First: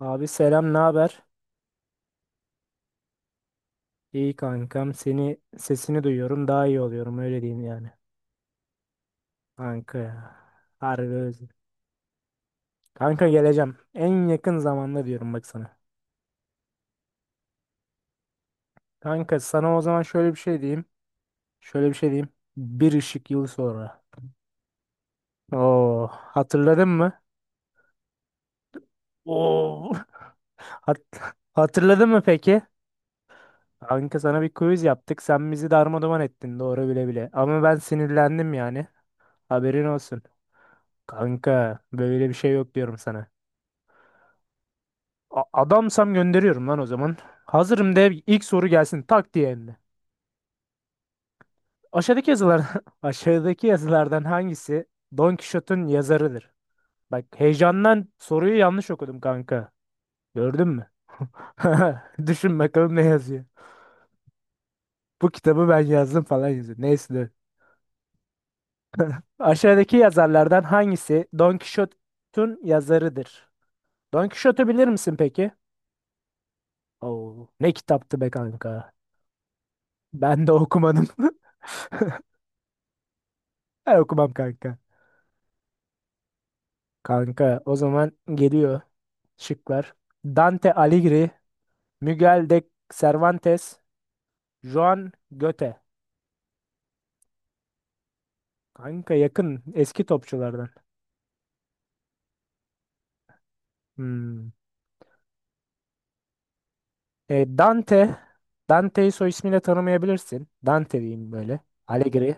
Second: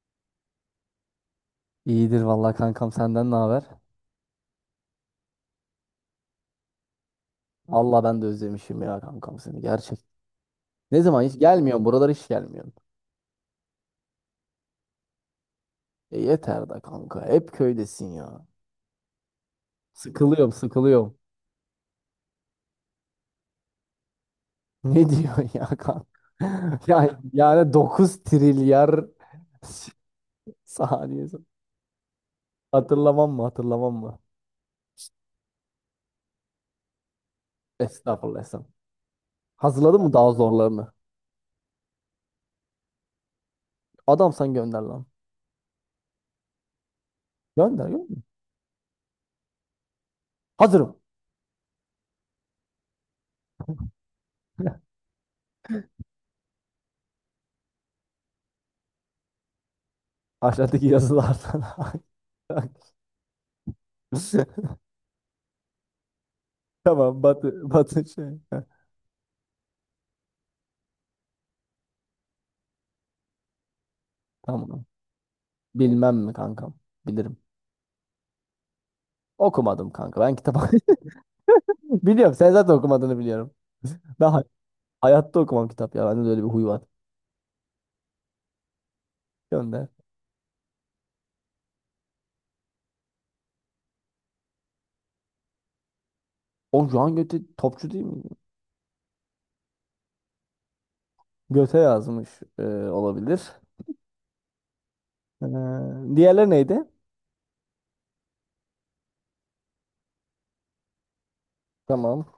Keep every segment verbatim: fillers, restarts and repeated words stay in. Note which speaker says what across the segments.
Speaker 1: Abi selam, ne haber?
Speaker 2: İyidir vallahi kankam senden ne haber?
Speaker 1: İyi kankam. Seni sesini duyuyorum, daha iyi oluyorum öyle diyeyim yani.
Speaker 2: Vallahi ben de özlemişim ya kankam seni
Speaker 1: Kanka
Speaker 2: gerçek.
Speaker 1: ya.
Speaker 2: Ne
Speaker 1: Harbi
Speaker 2: zaman hiç
Speaker 1: özledim.
Speaker 2: gelmiyorsun buralara hiç gelmiyorsun.
Speaker 1: Kanka geleceğim. En yakın zamanda diyorum bak sana.
Speaker 2: E yeter da kanka hep köydesin ya.
Speaker 1: Kanka sana o zaman şöyle bir
Speaker 2: Sıkılıyorum
Speaker 1: şey diyeyim.
Speaker 2: sıkılıyorum.
Speaker 1: Şöyle bir şey diyeyim. Bir ışık yılı sonra.
Speaker 2: Ne diyorsun ya kanka?
Speaker 1: Oo, hatırladın mı?
Speaker 2: Ya, yani dokuz trilyar
Speaker 1: Oo. Hat
Speaker 2: saniye.
Speaker 1: hatırladın mı peki?
Speaker 2: Hatırlamam mı hatırlamam
Speaker 1: Kanka
Speaker 2: mı?
Speaker 1: sana bir quiz yaptık. Sen bizi darmadağın ettin doğru bile bile. Ama ben
Speaker 2: Estağfurullah
Speaker 1: sinirlendim
Speaker 2: estağfurullah.
Speaker 1: yani. Haberin
Speaker 2: Hazırladın mı
Speaker 1: olsun.
Speaker 2: daha zorlarını?
Speaker 1: Kanka böyle bir şey yok diyorum sana.
Speaker 2: Adam sen gönder lan.
Speaker 1: A- adamsam gönderiyorum lan o zaman.
Speaker 2: Gönder
Speaker 1: Hazırım de
Speaker 2: gönder.
Speaker 1: ilk soru gelsin tak diye hem de.
Speaker 2: Hazırım.
Speaker 1: Aşağıdaki yazılar aşağıdaki yazılardan hangisi Don Quixote'un yazarıdır? Bak heyecandan soruyu yanlış okudum kanka. Gördün
Speaker 2: Aşağıdaki
Speaker 1: mü?
Speaker 2: yazılardan.
Speaker 1: Düşün bakalım ne yazıyor. Bu kitabı ben yazdım falan yazıyor. Neyse,
Speaker 2: Tamam
Speaker 1: dur.
Speaker 2: Batı, Batı şey. Heh,
Speaker 1: Aşağıdaki yazarlardan hangisi Don Quixote'un yazarıdır? Don Quixote'u
Speaker 2: tamam.
Speaker 1: bilir misin peki?
Speaker 2: Bilmem mi kankam? Bilirim.
Speaker 1: Oo, ne kitaptı be kanka.
Speaker 2: Okumadım kanka. Ben
Speaker 1: Ben de
Speaker 2: kitap
Speaker 1: okumadım.
Speaker 2: biliyorum. Sen zaten okumadığını biliyorum.
Speaker 1: Ben
Speaker 2: Ben
Speaker 1: okumam
Speaker 2: hay-
Speaker 1: kanka.
Speaker 2: hayatta okumam kitap ya. Bende de öyle bir huy var.
Speaker 1: Kanka o zaman geliyor
Speaker 2: Gönder.
Speaker 1: şıklar. Dante Alighieri, Miguel de Cervantes, Joan Goethe.
Speaker 2: O Joan Göte topçu değil mi?
Speaker 1: Kanka yakın eski topçulardan.
Speaker 2: Göte yazmış e, olabilir.
Speaker 1: Hmm.
Speaker 2: Ee, diğerleri neydi?
Speaker 1: E, Dante, Dante'yi soy ismiyle tanımayabilirsin. Dante diyeyim böyle.
Speaker 2: Tamam.
Speaker 1: Alighieri.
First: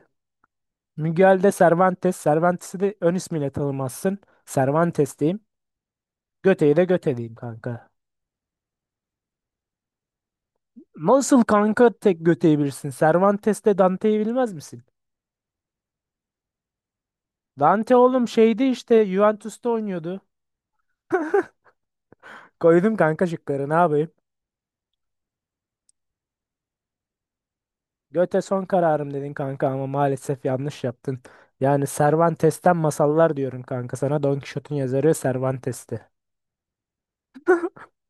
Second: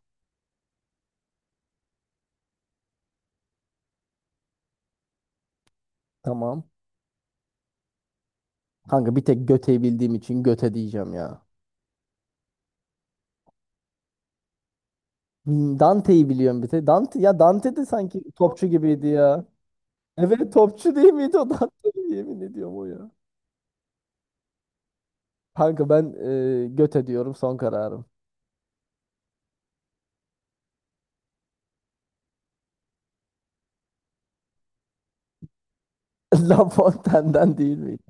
Speaker 1: Miguel de Cervantes, Cervantes'i de ön ismiyle tanımazsın. Cervantes diyeyim.
Speaker 2: Tamam.
Speaker 1: Goethe'yi de Goethe diyeyim kanka.
Speaker 2: Kanka bir tek Göte'yi bildiğim için Göte diyeceğim
Speaker 1: Nasıl
Speaker 2: ya.
Speaker 1: kanka tek Goethe'yi bilirsin? Cervantes'te Dante'yi bilmez misin?
Speaker 2: Hmm, Dante'yi biliyorum bir tek. Dante, ya Dante de
Speaker 1: Dante
Speaker 2: sanki
Speaker 1: oğlum şeydi
Speaker 2: topçu
Speaker 1: işte
Speaker 2: gibiydi ya.
Speaker 1: Juventus'ta oynuyordu.
Speaker 2: Evet topçu değil miydi o Dante? Yemin ediyorum o
Speaker 1: Koydum
Speaker 2: ya.
Speaker 1: kanka şıkları ne yapayım?
Speaker 2: Kanka ben e, göte diyorum son kararım.
Speaker 1: Göte son kararım dedin kanka ama maalesef yanlış yaptın. Yani Cervantes'ten masallar diyorum kanka sana. Don Quixote'un yazarı Cervantes'ti.
Speaker 2: La Fontaine'den değil miydi?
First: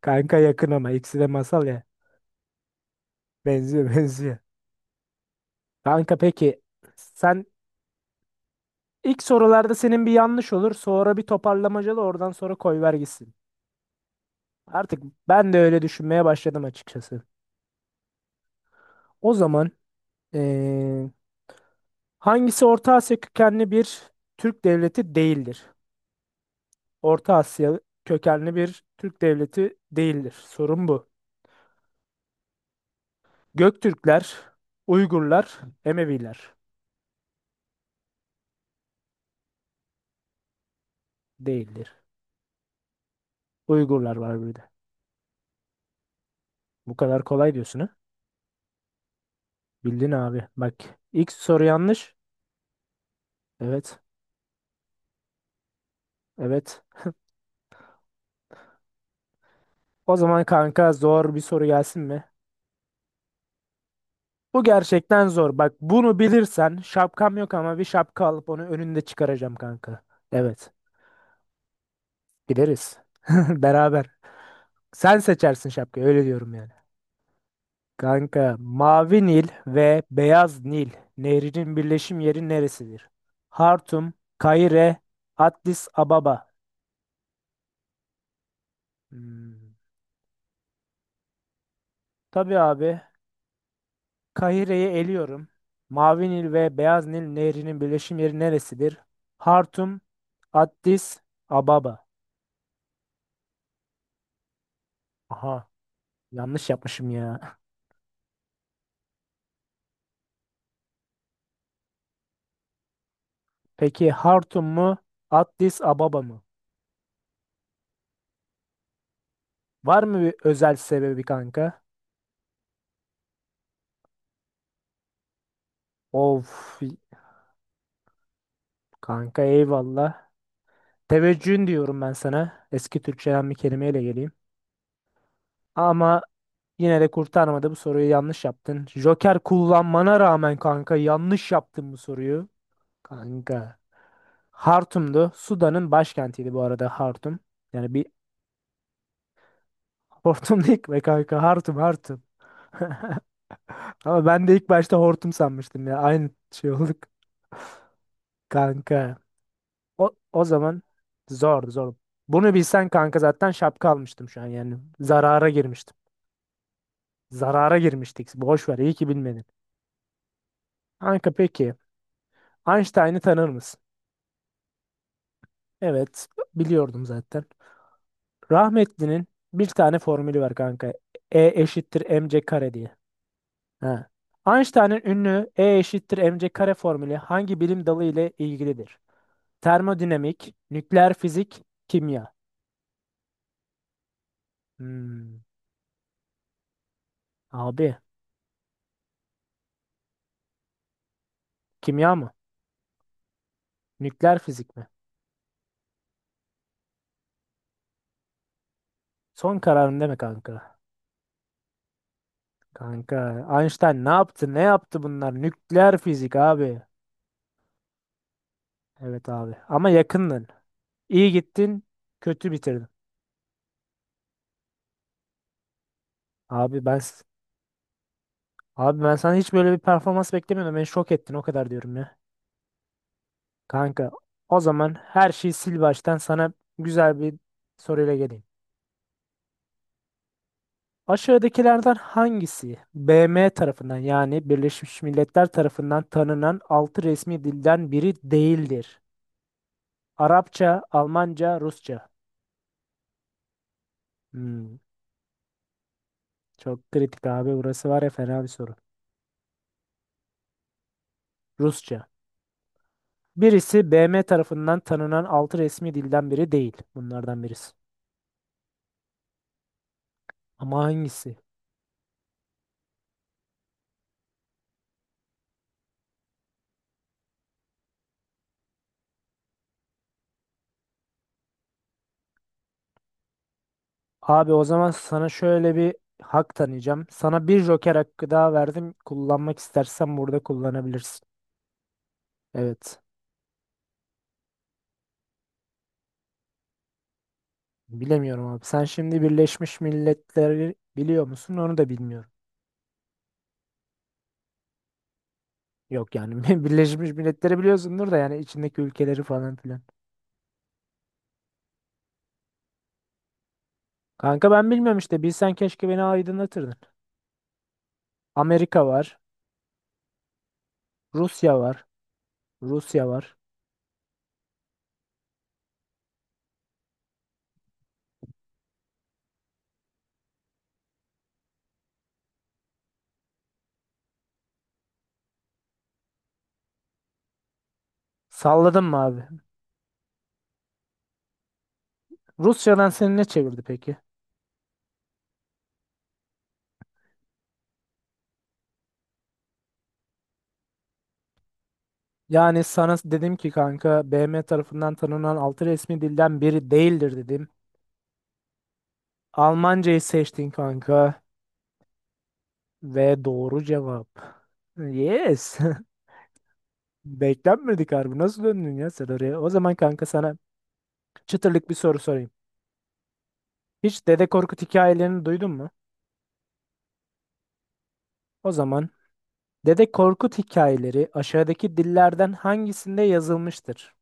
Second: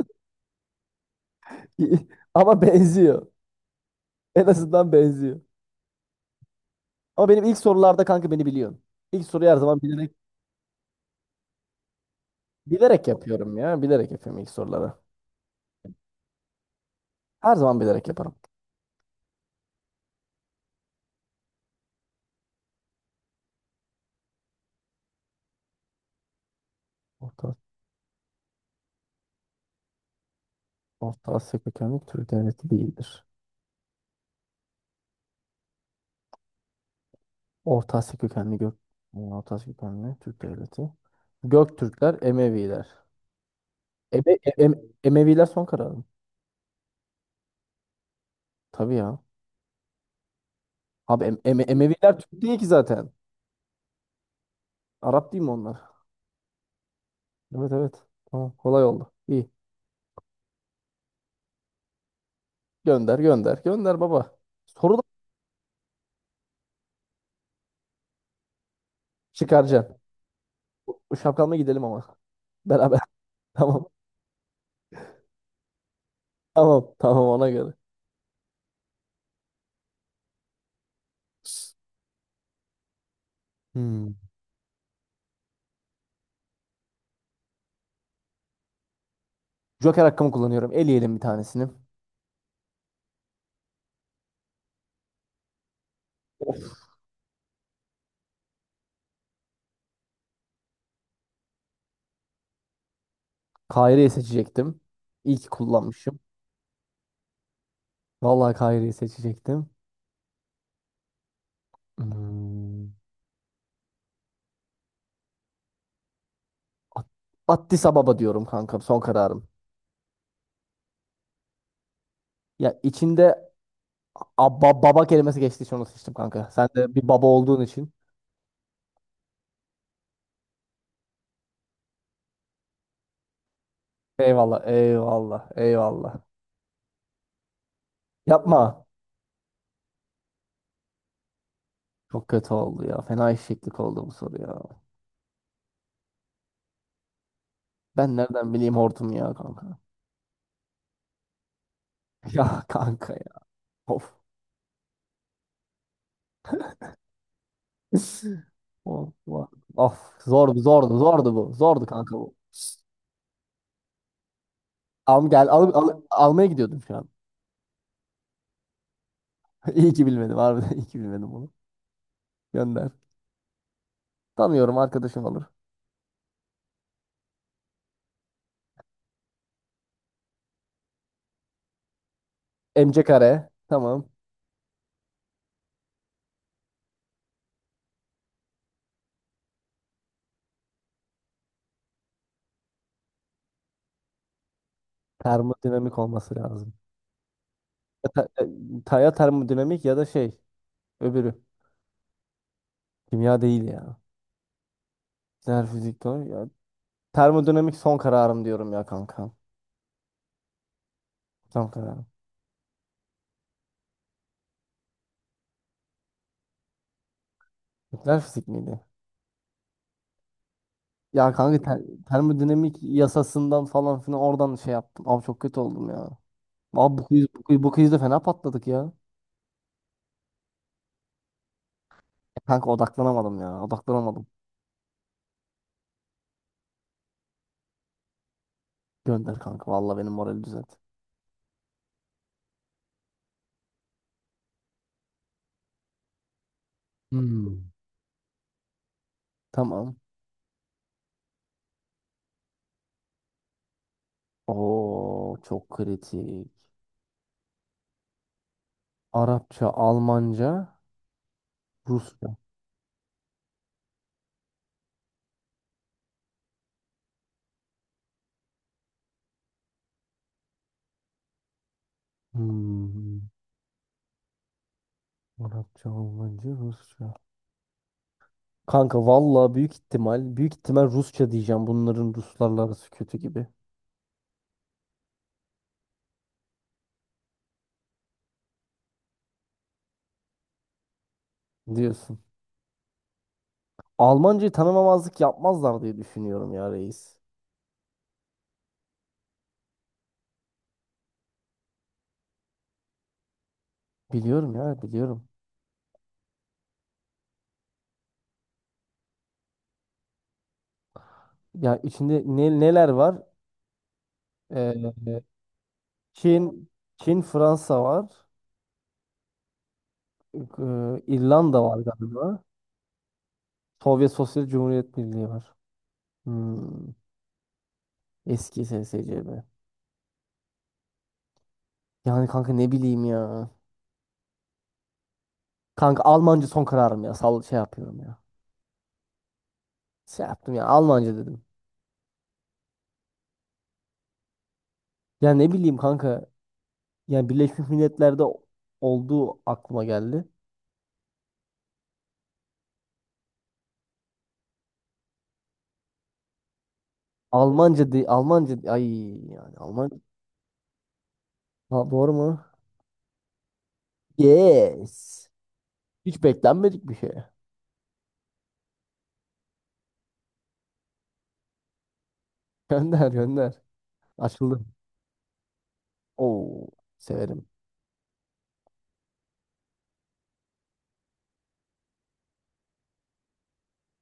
Speaker 1: Kanka yakın ama ikisi de masal ya.
Speaker 2: Ama benziyor.
Speaker 1: Benziyor benziyor.
Speaker 2: En azından benziyor.
Speaker 1: Kanka peki
Speaker 2: Ama
Speaker 1: sen
Speaker 2: benim ilk sorularda kanka beni biliyorsun.
Speaker 1: ilk
Speaker 2: İlk soruyu her
Speaker 1: sorularda
Speaker 2: zaman
Speaker 1: senin bir
Speaker 2: bilerek
Speaker 1: yanlış olur sonra bir toparlamacalı oradan sonra koyver
Speaker 2: bilerek
Speaker 1: gitsin.
Speaker 2: yapıyorum ya. Bilerek yapıyorum ilk soruları.
Speaker 1: Artık ben de öyle düşünmeye başladım açıkçası.
Speaker 2: Her zaman bilerek yaparım.
Speaker 1: O zaman eee, hangisi Orta Asya kökenli bir Türk devleti değildir? Orta
Speaker 2: Orta,
Speaker 1: Asya kökenli bir Türk devleti değildir. Sorun bu.
Speaker 2: Orta Asya kökenli Türk devleti değildir.
Speaker 1: Göktürkler, Uygurlar, Emeviler
Speaker 2: Orta Asya kökenli gök Orta Asya kökenli Türk devleti.
Speaker 1: değildir.
Speaker 2: Göktürkler, Emeviler.
Speaker 1: Uygurlar
Speaker 2: Eme,
Speaker 1: var bir de.
Speaker 2: em- Emeviler son kararım.
Speaker 1: Bu kadar kolay diyorsun ha?
Speaker 2: Tabii ya.
Speaker 1: Bildin abi. Bak
Speaker 2: Abi
Speaker 1: ilk
Speaker 2: em, Eme-
Speaker 1: soru yanlış.
Speaker 2: Emeviler Türk değil ki zaten.
Speaker 1: Evet.
Speaker 2: Arap değil mi onlar?
Speaker 1: Evet.
Speaker 2: Evet evet. Tamam, kolay oldu. İyi.
Speaker 1: O zaman kanka zor bir soru gelsin mi?
Speaker 2: Gönder gönder. Gönder baba.
Speaker 1: Bu
Speaker 2: Soru da
Speaker 1: gerçekten zor. Bak bunu bilirsen şapkam yok ama bir şapka alıp onu önünde çıkaracağım
Speaker 2: çıkaracaksın.
Speaker 1: kanka. Evet.
Speaker 2: Bu şapkanla gidelim ama.
Speaker 1: Gideriz.
Speaker 2: Beraber. Tamam.
Speaker 1: Beraber. Sen seçersin şapkayı öyle diyorum yani.
Speaker 2: Tamam. Tamam ona göre.
Speaker 1: Kanka, Mavi Nil ve Beyaz Nil nehrinin birleşim yeri neresidir? Hartum,
Speaker 2: Hmm.
Speaker 1: Kahire, Addis Ababa. Hmm.
Speaker 2: Joker hakkımı kullanıyorum. Eleyelim bir tanesini.
Speaker 1: Tabii abi, Kahire'yi eliyorum. Mavi Nil ve Beyaz Nil nehrinin birleşim yeri neresidir? Hartum, Addis Ababa.
Speaker 2: Kahire'yi seçecektim. İyi ki
Speaker 1: Aha,
Speaker 2: kullanmışım.
Speaker 1: yanlış yapmışım ya.
Speaker 2: Vallahi Kahire'yi seçecektim. Hmm.
Speaker 1: Peki Hartum mu, Addis Ababa mı?
Speaker 2: At- Addis Ababa diyorum kanka. Son kararım.
Speaker 1: Var mı bir özel sebebi kanka?
Speaker 2: Ya içinde abba, baba kelimesi geçtiği için onu seçtim
Speaker 1: Of,
Speaker 2: kanka. Sen de bir baba olduğun için.
Speaker 1: kanka eyvallah. Teveccühün diyorum ben sana. Eski Türkçeden bir kelimeyle geleyim.
Speaker 2: Eyvallah. Eyvallah. Eyvallah.
Speaker 1: Ama yine de kurtarmadı, bu soruyu yanlış yaptın.
Speaker 2: Yapma.
Speaker 1: Joker kullanmana rağmen kanka yanlış yaptın bu
Speaker 2: Çok
Speaker 1: soruyu.
Speaker 2: kötü oldu ya. Fena
Speaker 1: Kanka.
Speaker 2: eşeklik oldu bu soru ya.
Speaker 1: Hartum'du. Sudan'ın başkentiydi bu arada Hartum. Yani bir
Speaker 2: Ben nereden bileyim hortum ya kanka.
Speaker 1: hortum değil be kanka, Hartum Hartum.
Speaker 2: Ya kanka ya. Of.
Speaker 1: Ama ben de ilk başta hortum sanmıştım ya. Aynı şey olduk
Speaker 2: Of.
Speaker 1: kanka.
Speaker 2: Of. Of.
Speaker 1: O, o
Speaker 2: Zordu
Speaker 1: zaman
Speaker 2: zordu zordu bu.
Speaker 1: zordu
Speaker 2: Zordu
Speaker 1: zor.
Speaker 2: kanka bu.
Speaker 1: Bunu bilsen kanka zaten şapka almıştım şu an yani.
Speaker 2: Al
Speaker 1: Zarara
Speaker 2: gel al,
Speaker 1: girmiştim.
Speaker 2: al- almaya gidiyordum şu an.
Speaker 1: Zarara girmiştik. Boş ver, iyi ki bilmedin.
Speaker 2: İyi ki bilmedim harbiden iyi ki
Speaker 1: Kanka
Speaker 2: bilmedim bunu.
Speaker 1: peki,
Speaker 2: Gönder.
Speaker 1: Einstein'ı tanır mısın?
Speaker 2: Tanıyorum arkadaşım olur.
Speaker 1: Evet, biliyordum zaten. Rahmetli'nin bir tane formülü var kanka. E eşittir mc kare diye.
Speaker 2: M C kare. Tamam.
Speaker 1: Ha. Einstein'ın ünlü E eşittir mc kare formülü hangi bilim dalı ile ilgilidir? Termodinamik, nükleer fizik, kimya. Hmm,
Speaker 2: Termodinamik olması lazım.
Speaker 1: abi,
Speaker 2: Ya, ta- ta- ya termodinamik ya da şey öbürü.
Speaker 1: kimya mı?
Speaker 2: Kimya değil ya.
Speaker 1: Nükleer fizik mi?
Speaker 2: Nükleer fizik doğru ya. Termodinamik son kararım diyorum ya kanka.
Speaker 1: Son kararın deme kanka.
Speaker 2: Tam karar.
Speaker 1: Kanka, Einstein ne yaptı? Ne yaptı bunlar? Nükleer fizik abi.
Speaker 2: Nükleer fizik miydi?
Speaker 1: Evet abi. Ama yakındın. İyi
Speaker 2: Ya kanka ter-
Speaker 1: gittin, kötü
Speaker 2: termodinamik
Speaker 1: bitirdin.
Speaker 2: yasasından falan filan oradan şey yaptım. Abi çok kötü oldum ya.
Speaker 1: Abi ben
Speaker 2: Abi bu
Speaker 1: s-
Speaker 2: quiz, bu quiz, bu quizde fena patladık ya.
Speaker 1: abi ben sana hiç böyle bir performans beklemiyordum. Beni şok ettin o kadar diyorum ya.
Speaker 2: E Kanka odaklanamadım ya.
Speaker 1: Kanka,
Speaker 2: Odaklanamadım.
Speaker 1: o zaman her şeyi sil baştan sana güzel bir soruyla geleyim.
Speaker 2: Gönder kanka. Vallahi benim morali düzelt.
Speaker 1: Aşağıdakilerden hangisi B M tarafından yani Birleşmiş Milletler tarafından tanınan altı resmi
Speaker 2: Hmm.
Speaker 1: dilden biri değildir?
Speaker 2: Tamam.
Speaker 1: Arapça, Almanca, Rusça. Hmm,
Speaker 2: Oo çok kritik.
Speaker 1: çok kritik abi, burası var ya fena bir soru.
Speaker 2: Arapça, Almanca,
Speaker 1: Rusça.
Speaker 2: Rusça.
Speaker 1: Birisi B M tarafından tanınan altı resmi dilden biri değil. Bunlardan birisi. Ama hangisi?
Speaker 2: Hmm. Arapça, Almanca, Rusça. Kanka vallahi büyük ihtimal, büyük ihtimal Rusça diyeceğim. Bunların Ruslarla arası kötü gibi.
Speaker 1: Abi o zaman sana şöyle bir hak tanıyacağım. Sana bir joker hakkı daha verdim. Kullanmak istersen burada kullanabilirsin.
Speaker 2: Diyorsun.
Speaker 1: Evet.
Speaker 2: Almancayı tanımamazlık yapmazlar diye düşünüyorum ya reis.
Speaker 1: Bilemiyorum abi. Sen şimdi Birleşmiş Milletleri biliyor musun? Onu da bilmiyorum.
Speaker 2: Biliyorum ya biliyorum.
Speaker 1: Yok yani Birleşmiş Milletleri biliyorsundur da yani içindeki ülkeleri falan filan.
Speaker 2: Ya içinde ne, neler var?
Speaker 1: Kanka ben bilmiyorum işte.
Speaker 2: Ee,
Speaker 1: Bilsen keşke beni
Speaker 2: Çin,
Speaker 1: aydınlatırdın.
Speaker 2: Çin, Fransa var.
Speaker 1: Amerika var.
Speaker 2: Ee,
Speaker 1: Rusya
Speaker 2: İrlanda var
Speaker 1: var.
Speaker 2: galiba.
Speaker 1: Rusya var.
Speaker 2: Sovyet Sosyal Cumhuriyet Birliği var. Hmm, eski S S C B. Yani kanka ne bileyim ya. Kanka Almanca son kararım ya. Sal şey yapıyorum ya.
Speaker 1: Salladım mı abi?
Speaker 2: Şey yaptım ya Almanca dedim.
Speaker 1: Rusya'dan seni ne çevirdi peki?
Speaker 2: Ya ne bileyim kanka. Yani Birleşmiş Milletler'de olduğu aklıma geldi.
Speaker 1: Yani sana dedim ki kanka, B M tarafından tanınan altı resmi dilden biri değildir dedim.
Speaker 2: Almanca di Almanca di- ay Yani Alman
Speaker 1: Almancayı seçtin kanka
Speaker 2: ha, doğru mu?
Speaker 1: ve doğru cevap.
Speaker 2: Yes.
Speaker 1: Yes.
Speaker 2: Hiç beklenmedik bir şey.
Speaker 1: Beklenmedik harbi. Nasıl döndün ya sen oraya? O zaman kanka sana çıtırlık bir soru sorayım.
Speaker 2: Gönder gönder.
Speaker 1: Hiç Dede Korkut
Speaker 2: Açıldı.
Speaker 1: hikayelerini duydun mu?
Speaker 2: Oo severim.
Speaker 1: O zaman Dede Korkut hikayeleri aşağıdaki dillerden hangisinde yazılmıştır?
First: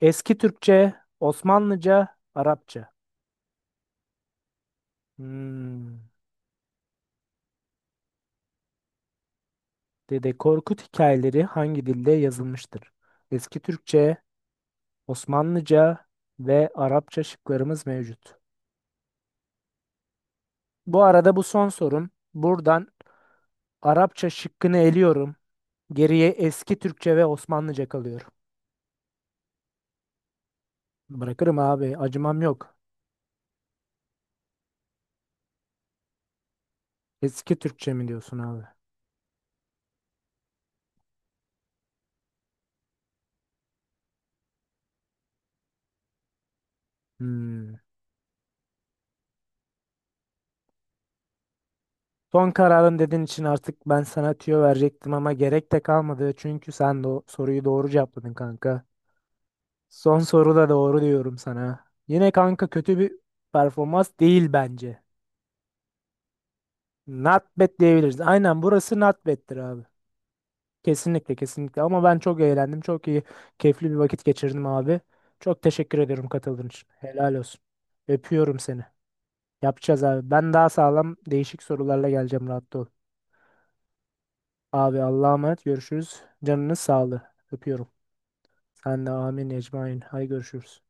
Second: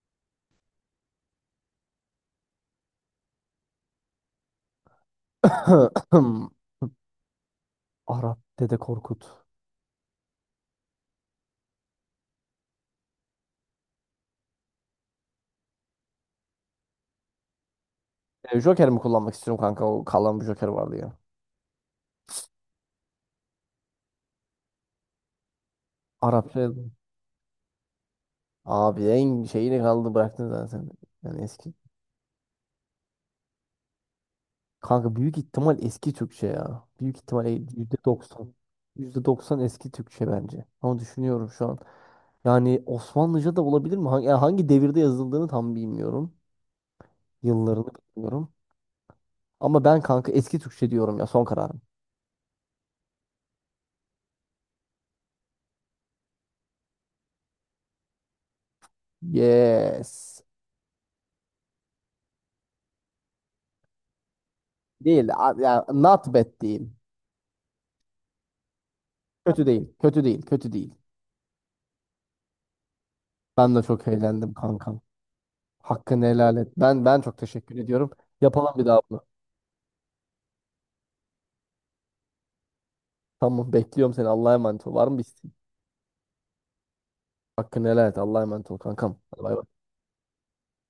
Speaker 1: Eski Türkçe, Osmanlıca, Arapça. Hmm.
Speaker 2: Arap Dede Korkut.
Speaker 1: Dede Korkut hikayeleri hangi dilde yazılmıştır? Eski Türkçe, Osmanlıca ve Arapça şıklarımız mevcut.
Speaker 2: E, Joker mi kullanmak istiyorum kanka? O kalan bir Joker vardı
Speaker 1: Bu
Speaker 2: ya.
Speaker 1: arada bu son sorum. Buradan Arapça şıkkını eliyorum. Geriye
Speaker 2: Arap şey.
Speaker 1: eski Türkçe ve Osmanlıca kalıyor.
Speaker 2: Abi en şeyini kaldı bıraktın zaten. Yani
Speaker 1: Bırakırım
Speaker 2: eski
Speaker 1: abi, acımam yok.
Speaker 2: kanka büyük ihtimal eski Türkçe ya. Büyük ihtimal e,
Speaker 1: Eski Türkçe
Speaker 2: yüzde
Speaker 1: mi diyorsun
Speaker 2: doksan,
Speaker 1: abi?
Speaker 2: yüzde doksan eski Türkçe bence. Ama düşünüyorum şu an. Yani Osmanlıca da olabilir mi? Hangi, yani hangi devirde yazıldığını tam bilmiyorum.
Speaker 1: Hmm.
Speaker 2: Yıllarını bilmiyorum. Ama ben kanka eski Türkçe diyorum ya son kararım.
Speaker 1: Son kararın dediğin için artık ben sana tüyo verecektim ama gerek de kalmadı. Çünkü sen de o soruyu doğru cevapladın kanka. Son
Speaker 2: Yes.
Speaker 1: soruda doğru diyorum sana. Yine kanka kötü bir performans değil bence.
Speaker 2: Değil. A- ya not bad değil.
Speaker 1: Not bad diyebiliriz. Aynen, burası not bad'tir
Speaker 2: Kötü
Speaker 1: abi.
Speaker 2: değil. Kötü değil. Kötü değil.
Speaker 1: Kesinlikle kesinlikle, ama ben çok eğlendim. Çok iyi
Speaker 2: Ben de
Speaker 1: keyifli bir
Speaker 2: çok
Speaker 1: vakit
Speaker 2: eğlendim
Speaker 1: geçirdim abi.
Speaker 2: kankam.
Speaker 1: Çok teşekkür
Speaker 2: Hakkını
Speaker 1: ediyorum
Speaker 2: helal
Speaker 1: katıldığın
Speaker 2: et.
Speaker 1: için.
Speaker 2: Ben ben
Speaker 1: Helal
Speaker 2: çok
Speaker 1: olsun.
Speaker 2: teşekkür ediyorum.
Speaker 1: Öpüyorum
Speaker 2: Yapalım
Speaker 1: seni.
Speaker 2: bir daha bunu.
Speaker 1: Yapacağız abi. Ben daha sağlam değişik sorularla geleceğim rahat ol.
Speaker 2: Tamam bekliyorum seni. Allah'a emanet ol.
Speaker 1: Abi
Speaker 2: Var mı bir
Speaker 1: Allah'a
Speaker 2: isteğin?
Speaker 1: emanet, görüşürüz. Canınız sağlığı. Öpüyorum.
Speaker 2: Hakkını helal et. Allah'a emanet ol
Speaker 1: Sen de
Speaker 2: kankam. Hadi
Speaker 1: amin
Speaker 2: bay bay.
Speaker 1: ecmain. Hay görüşürüz.